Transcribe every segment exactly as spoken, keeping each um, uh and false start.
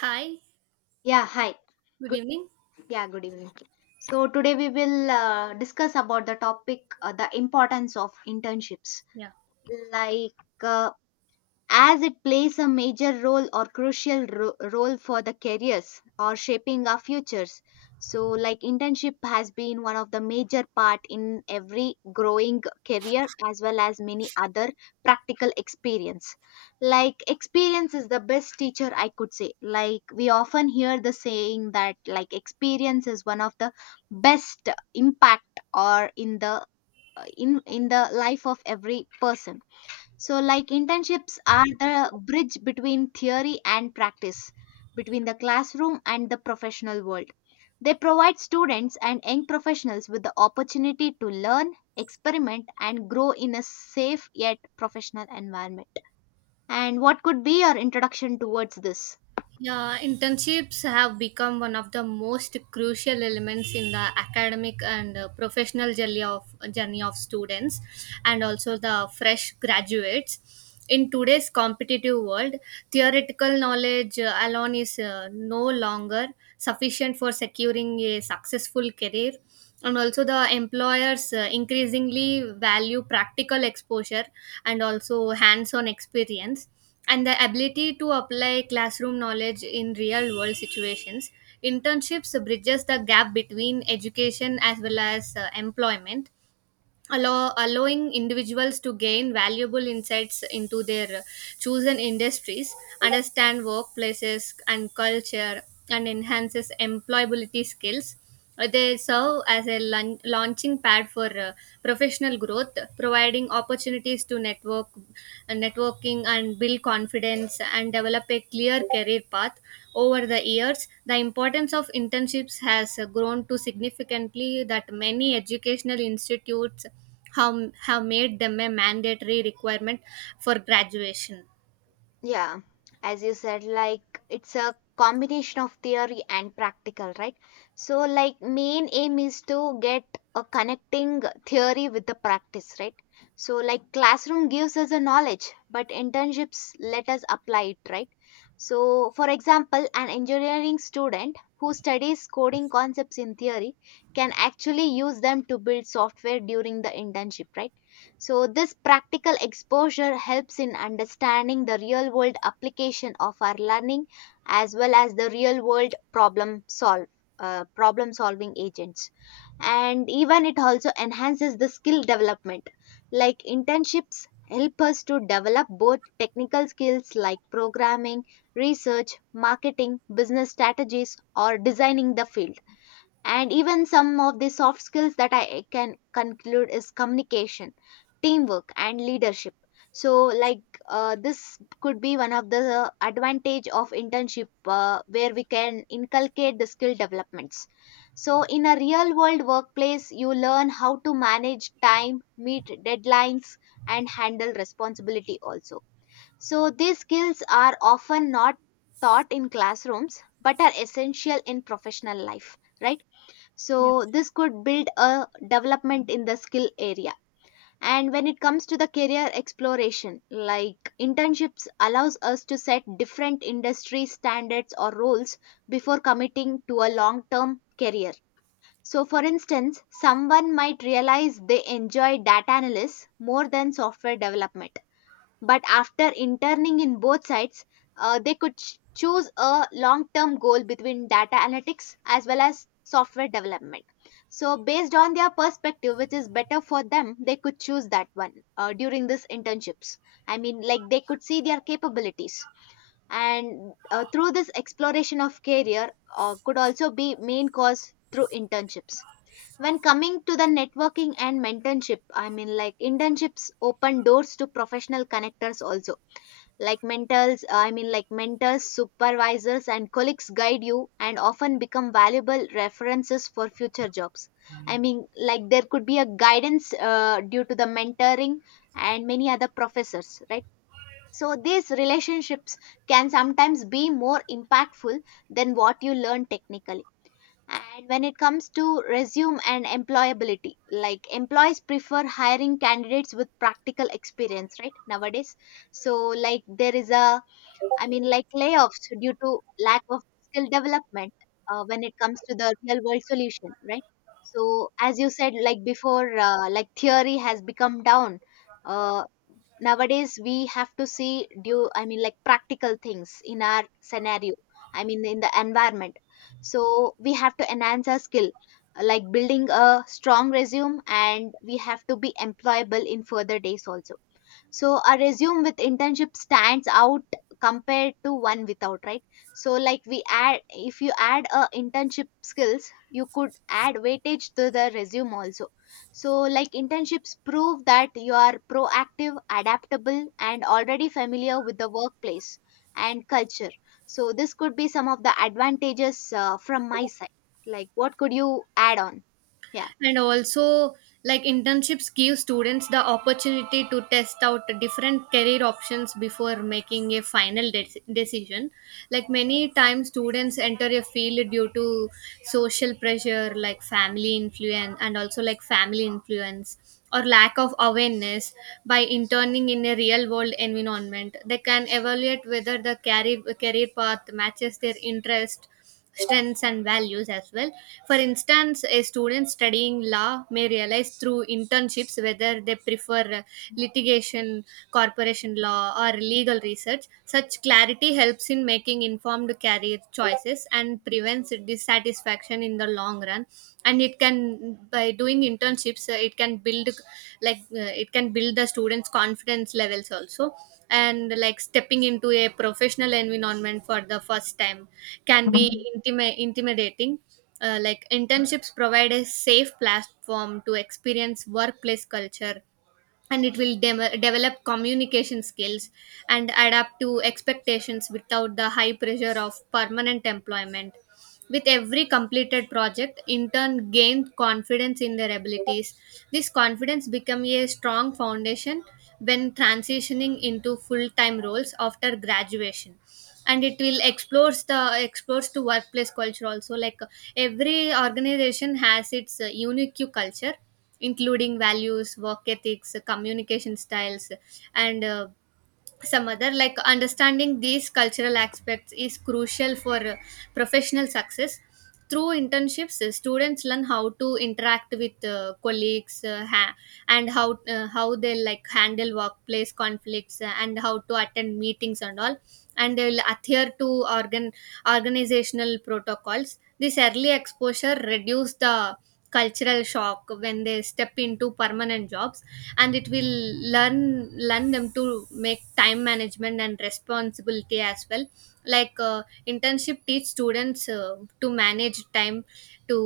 Hi, Yeah, hi. good Good, evening. yeah, good evening. So today we will uh, discuss about the topic uh, the importance of internships. Yeah. Like uh, as it plays a major role or crucial ro- role for the careers or shaping our futures, so like internship has been one of the major part in every growing career as well as many other practical experience. Like experience is the best teacher, I could say. Like we often hear the saying that, like, experience is one of the best impact or in the in in the life of every person. So, like, internships are the bridge between theory and practice, between the classroom and the professional world. They provide students and young professionals with the opportunity to learn, experiment, and grow in a safe yet professional environment. And what could be your introduction towards this? Yeah, internships have become one of the most crucial elements in the academic and uh, professional journey of journey of students and also the fresh graduates. In today's competitive world, theoretical knowledge uh, alone is uh, no longer sufficient for securing a successful career, and also the employers uh, increasingly value practical exposure and also hands on experience and the ability to apply classroom knowledge in real world situations. Internships bridges the gap between education as well as uh, employment, allow, allowing individuals to gain valuable insights into their uh, chosen industries, understand workplaces and culture, and enhances employability skills. Uh, they serve as a laun- launching pad for uh, professional growth, providing opportunities to network, uh, networking and build confidence and develop a clear career path. Over the years the importance of internships has uh, grown to significantly that many educational institutes have, have made them a mandatory requirement for graduation. Yeah, as you said, like, it's a combination of theory and practical, right? So, like, main aim is to get a connecting theory with the practice, right? So, like, classroom gives us a knowledge, but internships let us apply it, right? So, for example, an engineering student who studies coding concepts in theory can actually use them to build software during the internship, right? So, this practical exposure helps in understanding the real world application of our learning as well as the real world problem solve. Uh, problem solving agents, and even it also enhances the skill development. Like internships help us to develop both technical skills like programming, research, marketing, business strategies or designing the field, and even some of the soft skills that I can conclude is communication, teamwork and leadership. So like uh, this could be one of the advantage of internship uh, where we can inculcate the skill developments. So in a real world workplace you learn how to manage time, meet deadlines, and handle responsibility also. So these skills are often not taught in classrooms but are essential in professional life, right? Yeah. So this could build a development in the skill area. And when it comes to the career exploration, like internships allows us to set different industry standards or roles before committing to a long term career. So for instance, someone might realize they enjoy data analysis more than software development, but after interning in both sides, uh, they could ch- choose a long term goal between data analytics as well as software development. So, based on their perspective, which is better for them, they could choose that one uh, during this internships. I mean, like, they could see their capabilities. And uh, through this exploration of career, uh, could also be main cause through internships. When coming to the networking and mentorship, I mean, like internships open doors to professional connectors also, like mentors, uh, I mean, like, mentors, supervisors and colleagues guide you and often become valuable references for future jobs. I mean, like there could be a guidance uh, due to the mentoring and many other professors, right? So these relationships can sometimes be more impactful than what you learn technically. And when it comes to resume and employability, like employees prefer hiring candidates with practical experience, right, nowadays. So like there is a, I mean, like layoffs due to lack of skill development uh, when it comes to the real world solution, right? So, as you said, like before, uh, like theory has become down. Uh, Nowadays, we have to see due, I mean, like practical things in our scenario, I mean, in the environment. So, we have to enhance our skill, like building a strong resume, and we have to be employable in further days also. So a resume with internship stands out compared to one without, right? So like we add, if you add a internship skills, you could add weightage to the resume also. So like internships prove that you are proactive, adaptable and already familiar with the workplace and culture. So this could be some of the advantages uh, from my side. Like what could you add on? Yeah. And also, like, internships give students the opportunity to test out different career options before making a final de- decision. Like many times students enter a field due to social pressure, like family influence, and also like family influence or lack of awareness. By interning in a real world environment, they can evaluate whether the career career path matches their interest, strengths and values as well. For instance, a student studying law may realize through internships whether they prefer uh, litigation, corporation law, or legal research. Such clarity helps in making informed career choices and prevents dissatisfaction in the long run. And it can, by doing internships, uh, it can build like uh, it can build the students' confidence levels also. And like stepping into a professional environment for the first time can be intimi- intimidating. Uh, like, internships provide a safe platform to experience workplace culture, and it will dem- develop communication skills and adapt to expectations without the high pressure of permanent employment. With every completed project, intern gained confidence in their abilities. This confidence became a strong foundation when transitioning into full-time roles after graduation. And it will explores the explores to workplace culture also. Like uh, every organization has its uh, unique culture, including values, work ethics, uh, communication styles, and uh, some other like Understanding these cultural aspects is crucial for uh, professional success. Through internships, uh, students learn how to interact with uh, colleagues, uh, ha- and how uh, how they like handle workplace conflicts, uh, and how to attend meetings and all, and they will adhere to organ organizational protocols. This early exposure reduce the cultural shock when they step into permanent jobs. And it will learn learn them to make time management and responsibility as well. Like uh, internship teach students uh, to manage time, to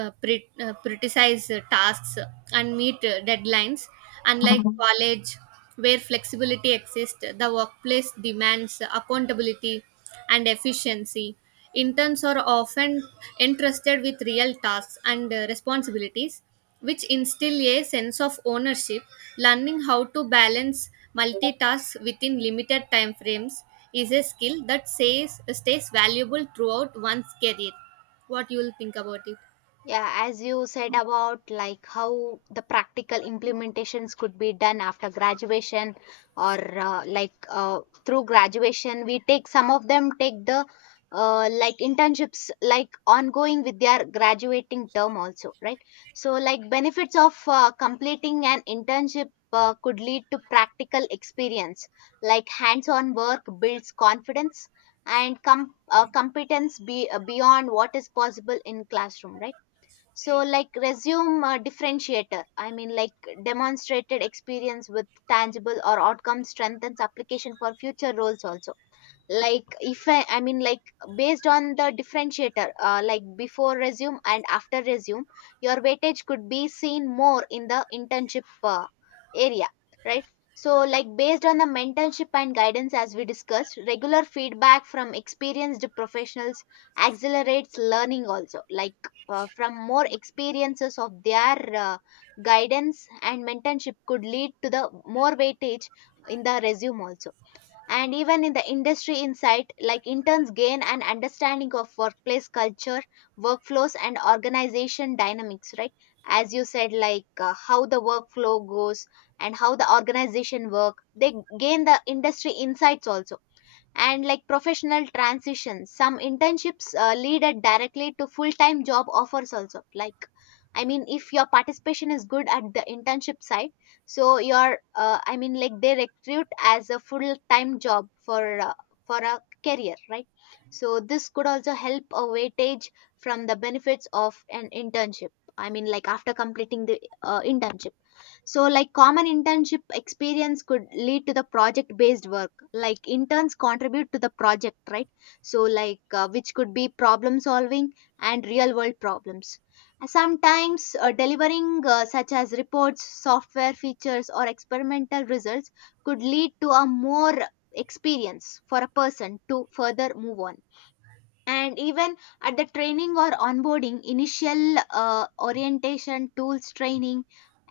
uh, pre- uh, prioritize uh, tasks and meet uh, deadlines. Unlike college, where flexibility exists, the workplace demands accountability and efficiency. Interns are often entrusted with real tasks and uh, responsibilities, which instill a sense of ownership. Learning how to balance multitask within limited time frames is a skill that says, stays valuable throughout one's career. What you will think about it? Yeah, as you said about like how the practical implementations could be done after graduation or uh, like uh, through graduation, we take some of them take the uh, like internships like ongoing with their graduating term also, right? So like benefits of uh, completing an internship uh, could lead to practical experience, like hands-on work builds confidence and com- uh, competence be, uh, beyond what is possible in classroom, right? So, like resume uh, differentiator, I mean, like demonstrated experience with tangible or outcome strengthens application for future roles also. Like if I, I mean, like, based on the differentiator uh, like before resume and after resume, your weightage could be seen more in the internship uh, area, right? So like based on the mentorship and guidance, as we discussed, regular feedback from experienced professionals accelerates learning also. Like uh, from more experiences of their uh, guidance and mentorship could lead to the more weightage in the resume also. And even in the industry insight, like interns gain an understanding of workplace culture, workflows and organization dynamics, right? As you said, like uh, how the workflow goes and how the organization work, they gain the industry insights also. And like professional transitions, some internships uh, lead it directly to full time job offers also. Like I mean, if your participation is good at the internship side, so your uh, I mean, like they recruit as a full time job for uh, for a career, right? So this could also help a weightage from the benefits of an internship. I mean, like after completing the uh, internship. So, like common internship experience could lead to the project based work. Like interns contribute to the project, right? So, like uh, which could be problem solving and real world problems. Uh, Sometimes uh, delivering uh, such as reports, software features, or experimental results could lead to a more experience for a person to further move on. And even at the training or onboarding, initial uh, orientation, tools training,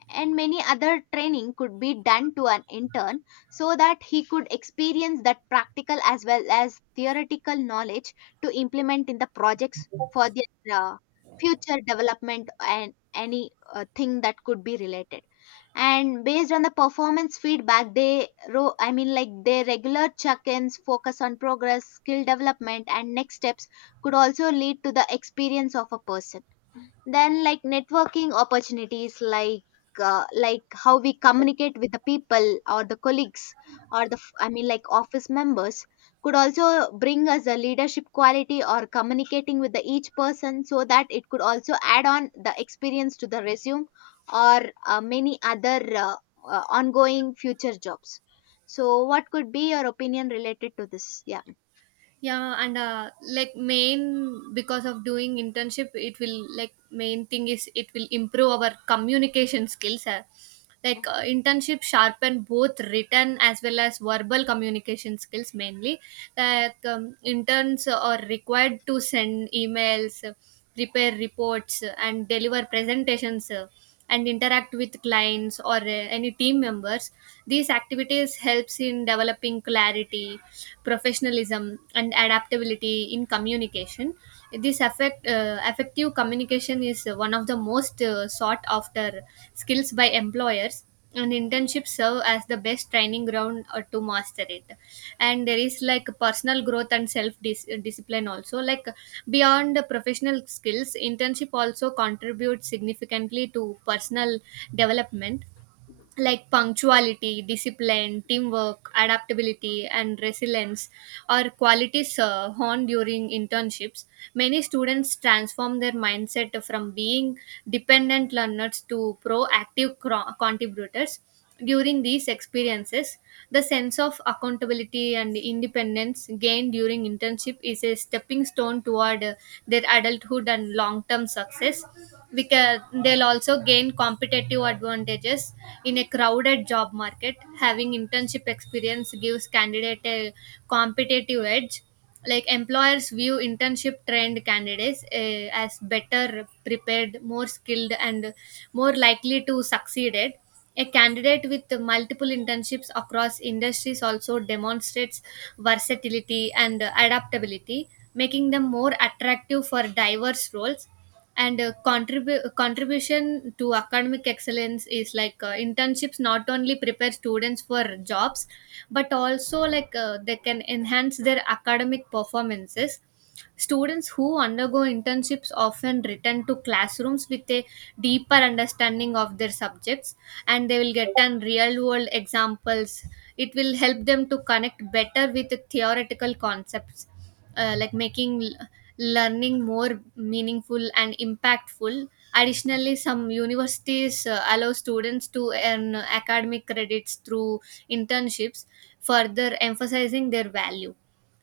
and many other training could be done to an intern so that he could experience that practical as well as theoretical knowledge to implement in the projects for their uh, future development and any uh, thing that could be related. And based on the performance feedback, they ro- I mean, like their regular check-ins focus on progress, skill development and next steps, could also lead to the experience of a person. Then like networking opportunities, like uh, like how we communicate with the people or the colleagues or the f- I mean, like, office members, could also bring us the leadership quality or communicating with the each person, so that it could also add on the experience to the resume or uh, many other uh, uh, ongoing future jobs. So what could be your opinion related to this? Yeah. Yeah, and uh, like, main, because of doing internship it will, like, main thing is it will improve our communication skills. Uh, like uh, internship sharpen both written as well as verbal communication skills mainly. Like, um, interns are required to send emails, uh, prepare reports, uh, and deliver presentations, uh, and interact with clients or uh, any team members. These activities helps in developing clarity, professionalism and adaptability in communication. This affect uh, Effective communication is one of the most uh, sought after skills by employers, and internships serve as the best training ground uh, to master it. And there is like personal growth and self dis- discipline also. Like, beyond the professional skills, internship also contributes significantly to personal development, like punctuality, discipline, teamwork, adaptability, and resilience are qualities uh, honed during internships. Many students transform their mindset from being dependent learners to proactive cro- contributors. During these experiences, the sense of accountability and independence gained during internship is a stepping stone toward uh, their adulthood and long term success. Because they'll also gain competitive advantages in a crowded job market. Having internship experience gives candidate a competitive edge. Like, employers view internship trained candidates uh, as better prepared, more skilled and more likely to succeed it. A candidate with multiple internships across industries also demonstrates versatility and adaptability, making them more attractive for diverse roles. And uh, contribu- contribution to academic excellence is like, uh, internships not only prepare students for jobs but also like uh, they can enhance their academic performances. Students who undergo internships often return to classrooms with a deeper understanding of their subjects, and they will get an real world examples. It will help them to connect better with the theoretical concepts, uh, like making l- learning more meaningful and impactful. Additionally, some universities uh, allow students to earn academic credits through internships, further emphasizing their value.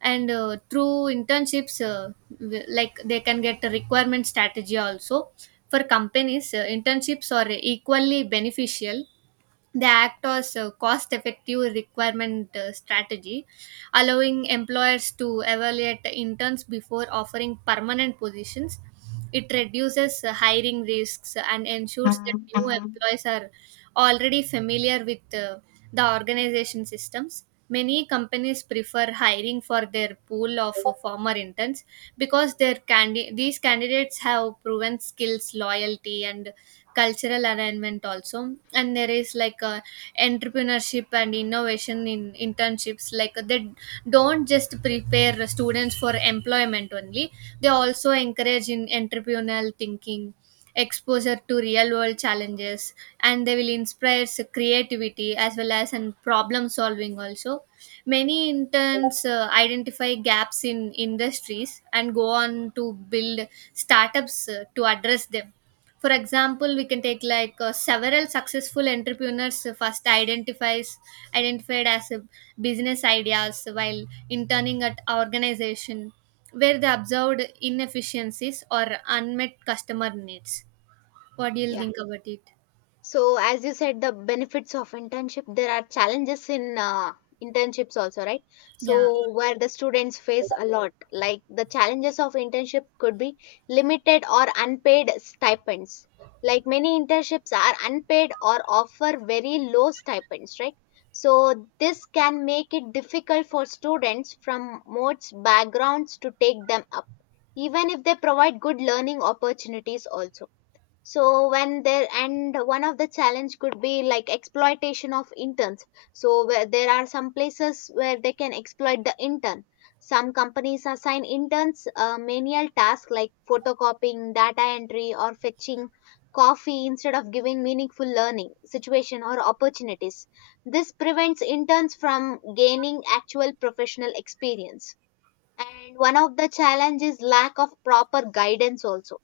And uh, through internships, uh, w- like, they can get a requirement strategy also. For companies, uh, internships are equally beneficial. They act as a cost effective requirement uh, strategy, allowing employers to evaluate interns before offering permanent positions. It reduces uh, hiring risks and ensures that new Mm. employees are already familiar with uh, the organization systems. Many companies prefer hiring for their pool of uh, former interns because their candi- these candidates have proven skills, loyalty, and cultural alignment also. And there is like uh, entrepreneurship and innovation in internships. Like, they don't just prepare students for employment only, they also encourage in entrepreneurial thinking, exposure to real world challenges, and they will inspire s- creativity as well as and problem solving also. Many interns uh, identify gaps in industries and go on to build startups uh, to address them. For example, we can take like, uh, several successful entrepreneurs first identifies identified as uh, business ideas while interning at organization where they observed inefficiencies or unmet customer needs. What do you Yeah, think about it? so, as you said, the benefits of internship, there are challenges in uh, internships also, right? Yeah. So, where the students face a lot, like the challenges of internship could be limited or unpaid stipends. Like many internships are unpaid or offer very low stipends, right? So, this can make it difficult for students from most backgrounds to take them up, even if they provide good learning opportunities also. So when there, and one of the challenge could be like exploitation of interns. So where there are some places where they can exploit the intern, some companies assign interns uh, menial tasks like photocopying, data entry or fetching coffee instead of giving meaningful learning situation or opportunities. This prevents interns from gaining actual professional experience. And one of the challenges is lack of proper guidance also.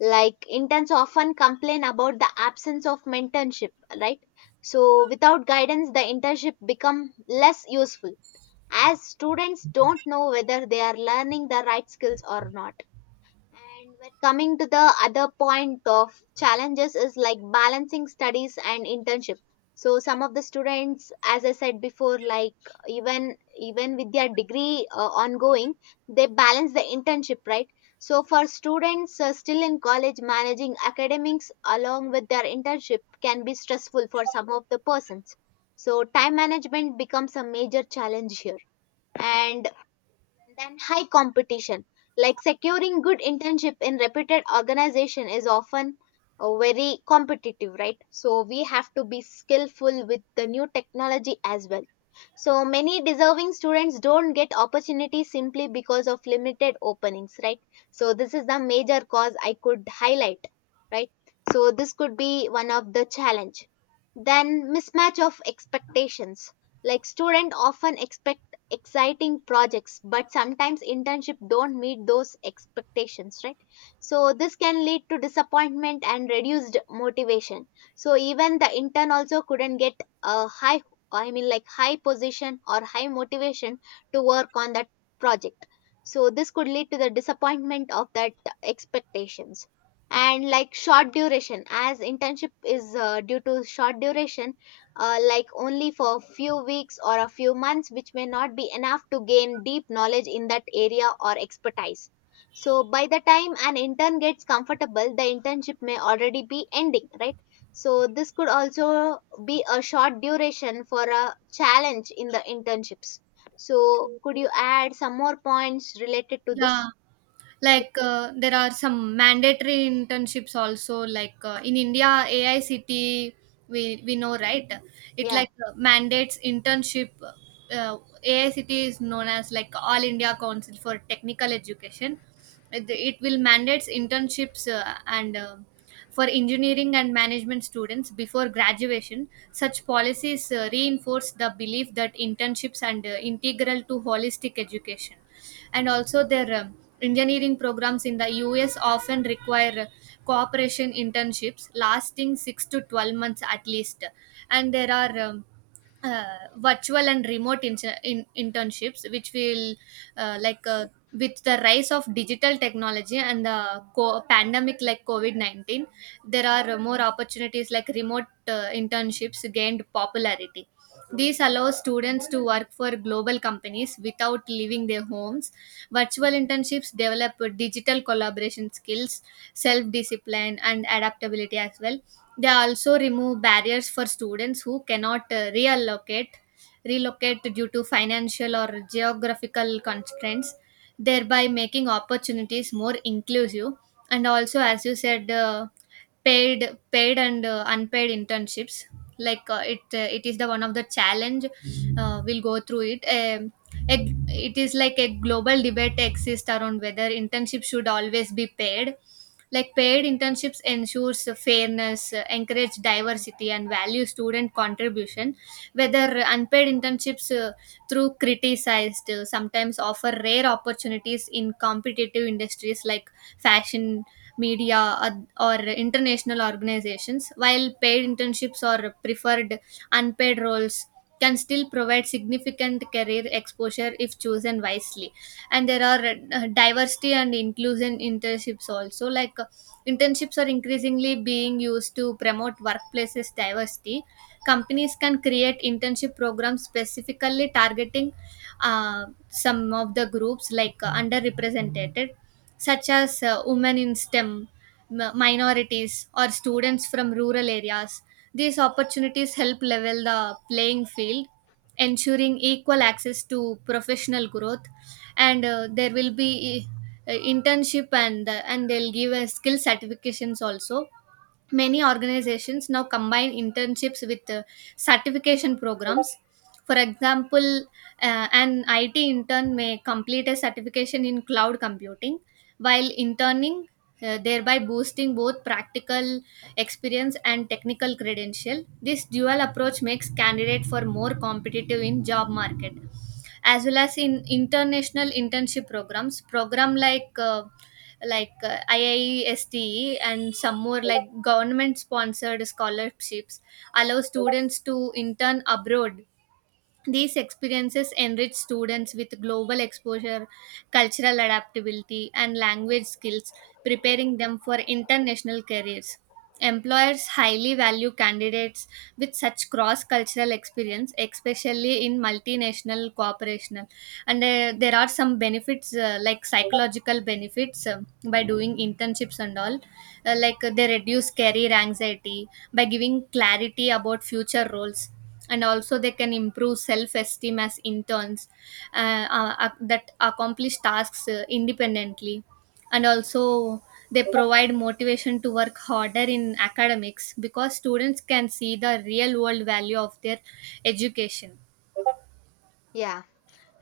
Like interns often complain about the absence of mentorship, right? So without guidance the internship become less useful, as students don't know whether they are learning the right skills or not. And when coming to the other point of challenges is like balancing studies and internship. So some of the students, as I said before, like even even with their degree uh, ongoing, they balance the internship, right? So for students uh, still in college, managing academics along with their internship can be stressful for some of the persons. So time management becomes a major challenge here. And than high competition. Like securing good internship in reputed organization is often uh, very competitive, right? So we have to be skillful with the new technology as well. So many deserving students don't get opportunities simply because of limited openings, right? So this is the major cause I could highlight, right? So this could be one of the challenge. Then mismatch of expectations. Like student often expect exciting projects but sometimes internship don't meet those expectations, right? So this can lead to disappointment and reduced motivation. So even the intern also couldn't get a high, i mean like high position or high motivation to work on that project. So this could lead to the disappointment of that expectations. And like short duration, as internship is uh, due to short duration, uh, like only for a few weeks or a few months, which may not be enough to gain deep knowledge in that area or expertise. So by the time an intern gets comfortable, the internship may already be ending, right? So this could also be a short duration for a challenge in the internships. So, could you add some more points related to Yeah, this? like uh, there are some mandatory internships also, like uh, in India AICT, we we know, right? It, Yeah, like uh, mandates internship. uh, AICT is known as like All India Council for Technical Education. It, it will mandates internships uh, and uh, for engineering and management students before graduation. Such policies uh, reinforce the belief that internships are uh, integral to holistic education. And also their, um, engineering programs in the U S often require uh, cooperation internships lasting six to twelve months at least. And there are um, uh, virtual and remote in in- internships which will uh, like uh, with the rise of digital technology and the co- pandemic, like covid nineteen, there are more opportunities. Like remote uh, internships gained popularity. These allow students to work for global companies without leaving their homes. Virtual internships develop digital collaboration skills, self discipline, and adaptability as well. They also remove barriers for students who cannot uh, reallocate relocate due to financial or geographical constraints, thereby making opportunities more inclusive. And also, as you said, uh, paid paid and uh, unpaid internships. Like uh, it uh, it is the one of the challenge. Uh, we'll go through it. um, a- it is like a global debate exists around whether internships should always be paid. Like, paid internships ensures fairness, uh, encourage diversity and value student contribution, whether unpaid internships, uh, through criticized, uh, sometimes offer rare opportunities in competitive industries like fashion, media, ad- or international organizations, while paid internships or preferred, unpaid roles can still provide significant career exposure if chosen wisely. And there are uh, diversity and inclusion internships also. Like uh, internships are increasingly being used to promote workplaces diversity. Companies can create internship programs specifically targeting uh, some of the groups, like uh, underrepresented, such as uh, women in STEM, m- minorities, or students from rural areas. These opportunities help level the playing field, ensuring equal access to professional growth. And uh, there will be uh, internship and uh, and they'll give uh, skill certifications also. Many organizations now combine internships with uh, certification programs. For example, uh, an I T intern may complete a certification in cloud computing while interning, uh, thereby boosting both practical experience and technical credential. This dual approach makes candidate for more competitive in job market, as well as in international internship programs program like uh, like uh, I I S T E and some more, like government sponsored scholarships allow students to intern abroad. These experiences enrich students with global exposure, cultural adaptability, and language skills, preparing them for international careers. Employers highly value candidates with such cross cultural experience, especially in multinational corporation. And uh, there are some benefits, uh, like psychological benefits, uh, by doing internships and all. Uh, like uh, they reduce career anxiety by giving clarity about future roles, and also they can improve self-esteem as interns uh, uh, ac- that accomplish tasks uh, independently. And also they provide motivation to work harder in academics because students can see the real world value of their education. yeah.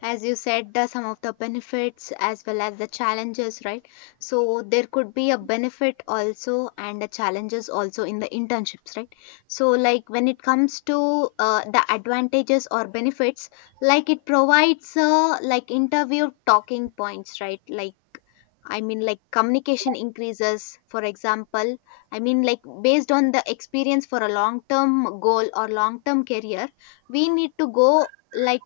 As you said, the some of the benefits as well as the challenges, right? So there could be a benefit also and the challenges also in the internships, right? So like when it comes to uh, the advantages or benefits, like it provides uh, like interview talking points, right? Like I mean, like communication increases, for example. I mean, like based on the experience for a long term goal or long term career, we need to go like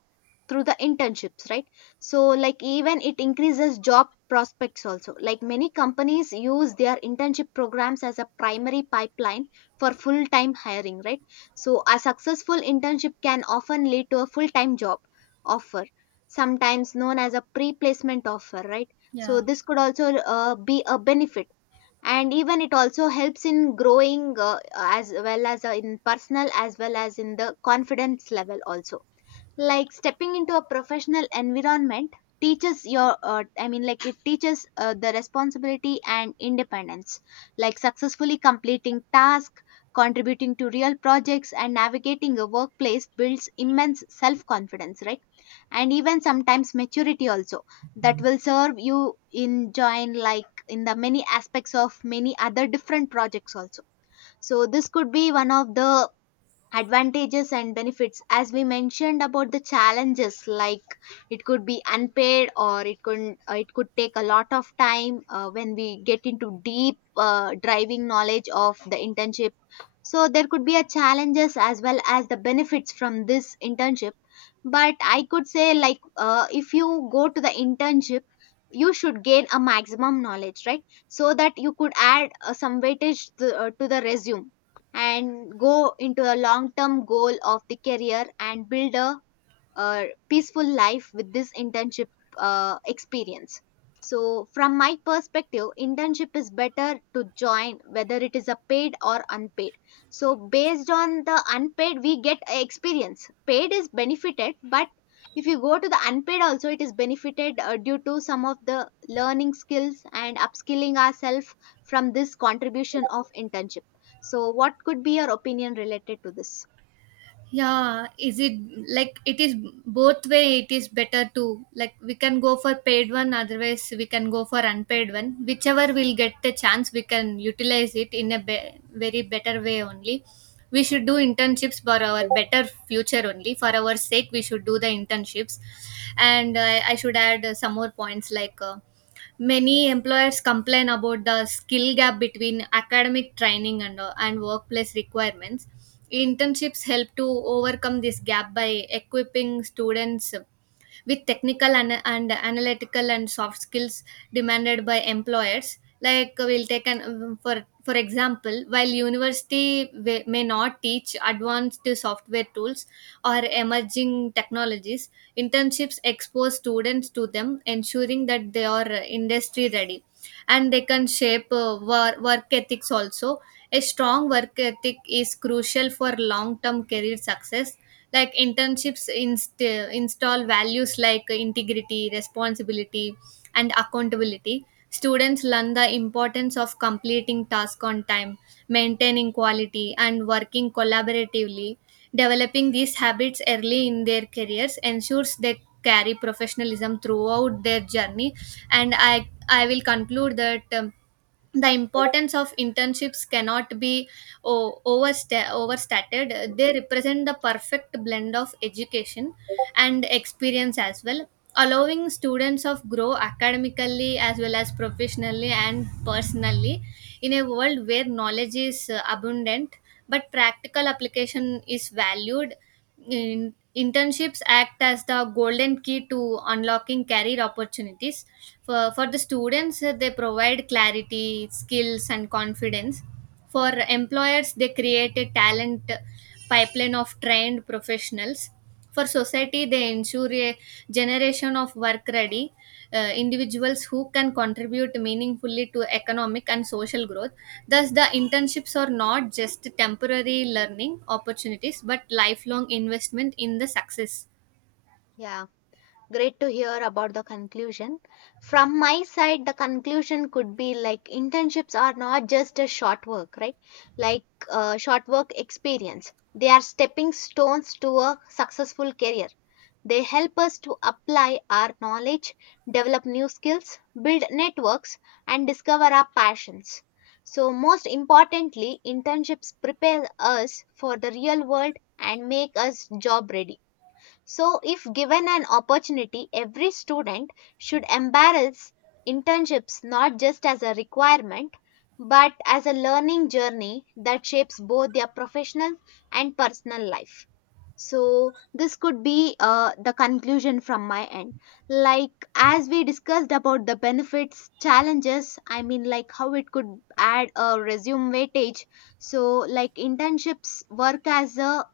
through the internships, right? So like, even it increases job prospects also. Like, many companies use their internship programs as a primary pipeline for full time hiring, right? So, a successful internship can often lead to a full time job offer, sometimes known as a pre placement offer, right? So Yeah. this could also uh, be a benefit, and even it also helps in growing uh, as well as uh, in personal as well as in the confidence level also. Like stepping into a professional environment teaches your uh, i mean like it teaches uh, the responsibility and independence. Like successfully completing tasks, contributing to real projects and navigating a workplace builds immense self confidence, right? And even sometimes maturity also, that will serve you in join, like in the many aspects of many other different projects also. So this could be one of the advantages and benefits. As we mentioned about the challenges, like it could be unpaid or it could uh, it could take a lot of time uh, when we get into deep uh, driving knowledge of the internship. So there could be a challenges as well as the benefits from this internship. But I could say like uh, if you go to the internship, you should gain a maximum knowledge, right? So that you could add uh, some weightage to, uh, to the resume, and go into a long term goal of the career and build a uh, peaceful life with this internship uh, experience. So from my perspective internship is better to join, whether it is a paid or unpaid. So based on the unpaid we get a experience, paid is benefited, but if you go to the unpaid also it is benefited uh, due to some of the learning skills and upskilling ourselves from this contribution of internship. So what could be your opinion related to this? Yeah, is it like, it is both way. It is better to, like, we can go for paid one, otherwise we can go for unpaid one, whichever will get the chance we can utilize it in a be- very better way only. We should do internships for our better future only, for our sake we should do the internships. And uh, I should add uh, some more points. Like, uh, many employers complain about the skill gap between academic training and, uh, and workplace requirements. Internships help to overcome this gap by equipping students with technical and, and analytical and soft skills demanded by employers. Like, uh, we'll take an, um, for for example, while university wa- may not teach advanced software tools or emerging technologies, internships expose students to them, ensuring that they are industry ready. And they can shape uh, wor- work ethics also. A strong work ethic is crucial for long term career success. Like, internships inst- install values like integrity, responsibility and accountability. Students learn the importance of completing tasks on time, maintaining quality and working collaboratively. Developing these habits early in their careers ensures they carry professionalism throughout their journey. And I, I will conclude that. Um, the importance of internships cannot be o- oversta- overstated. They represent the perfect blend of education and experience as well, allowing students of grow academically as well as professionally and personally. In a world where knowledge is uh, abundant but practical application is valued, in, internships act as the golden key to unlocking career opportunities for, for the students. Uh, they provide clarity, skills and confidence. For employers, they create a talent pipeline of trained professionals. For society, they ensure a generation of work ready uh, individuals who can contribute meaningfully to economic and social growth. Thus the internships are not just temporary learning opportunities but lifelong investment in the success. Yeah. Great to hear about the conclusion. From my side, the conclusion could be like internships are not just a short work, right? Like uh, short work experience. They are stepping stones to a successful career. They help us to apply our knowledge, develop new skills, build networks, and discover our passions. So, most importantly, internships prepare us for the real world and make us job ready. So, if given an opportunity, every student should embrace internships not just as a requirement but as a learning journey that shapes both their professional and personal life. So, this could be uh, the conclusion from my end. Like, as we discussed about the benefits, challenges, I mean, like how it could add a resume weightage. So, like, internships work as a,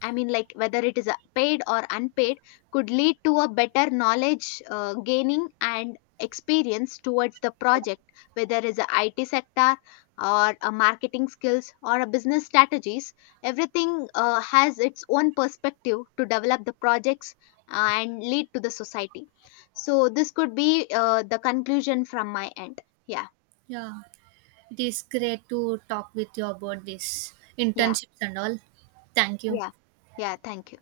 I mean, like whether it is a paid or unpaid, could lead to a better knowledge uh, gaining and experience towards the project, whether it's a I T sector or a marketing skills or a business strategies. Everything uh, has its own perspective to develop the projects and lead to the society. So, this could be uh, the conclusion from my end. Yeah, Yeah. It is great to talk with you about this yeah, internships and all. Thank you. yeah, yeah. Thank you.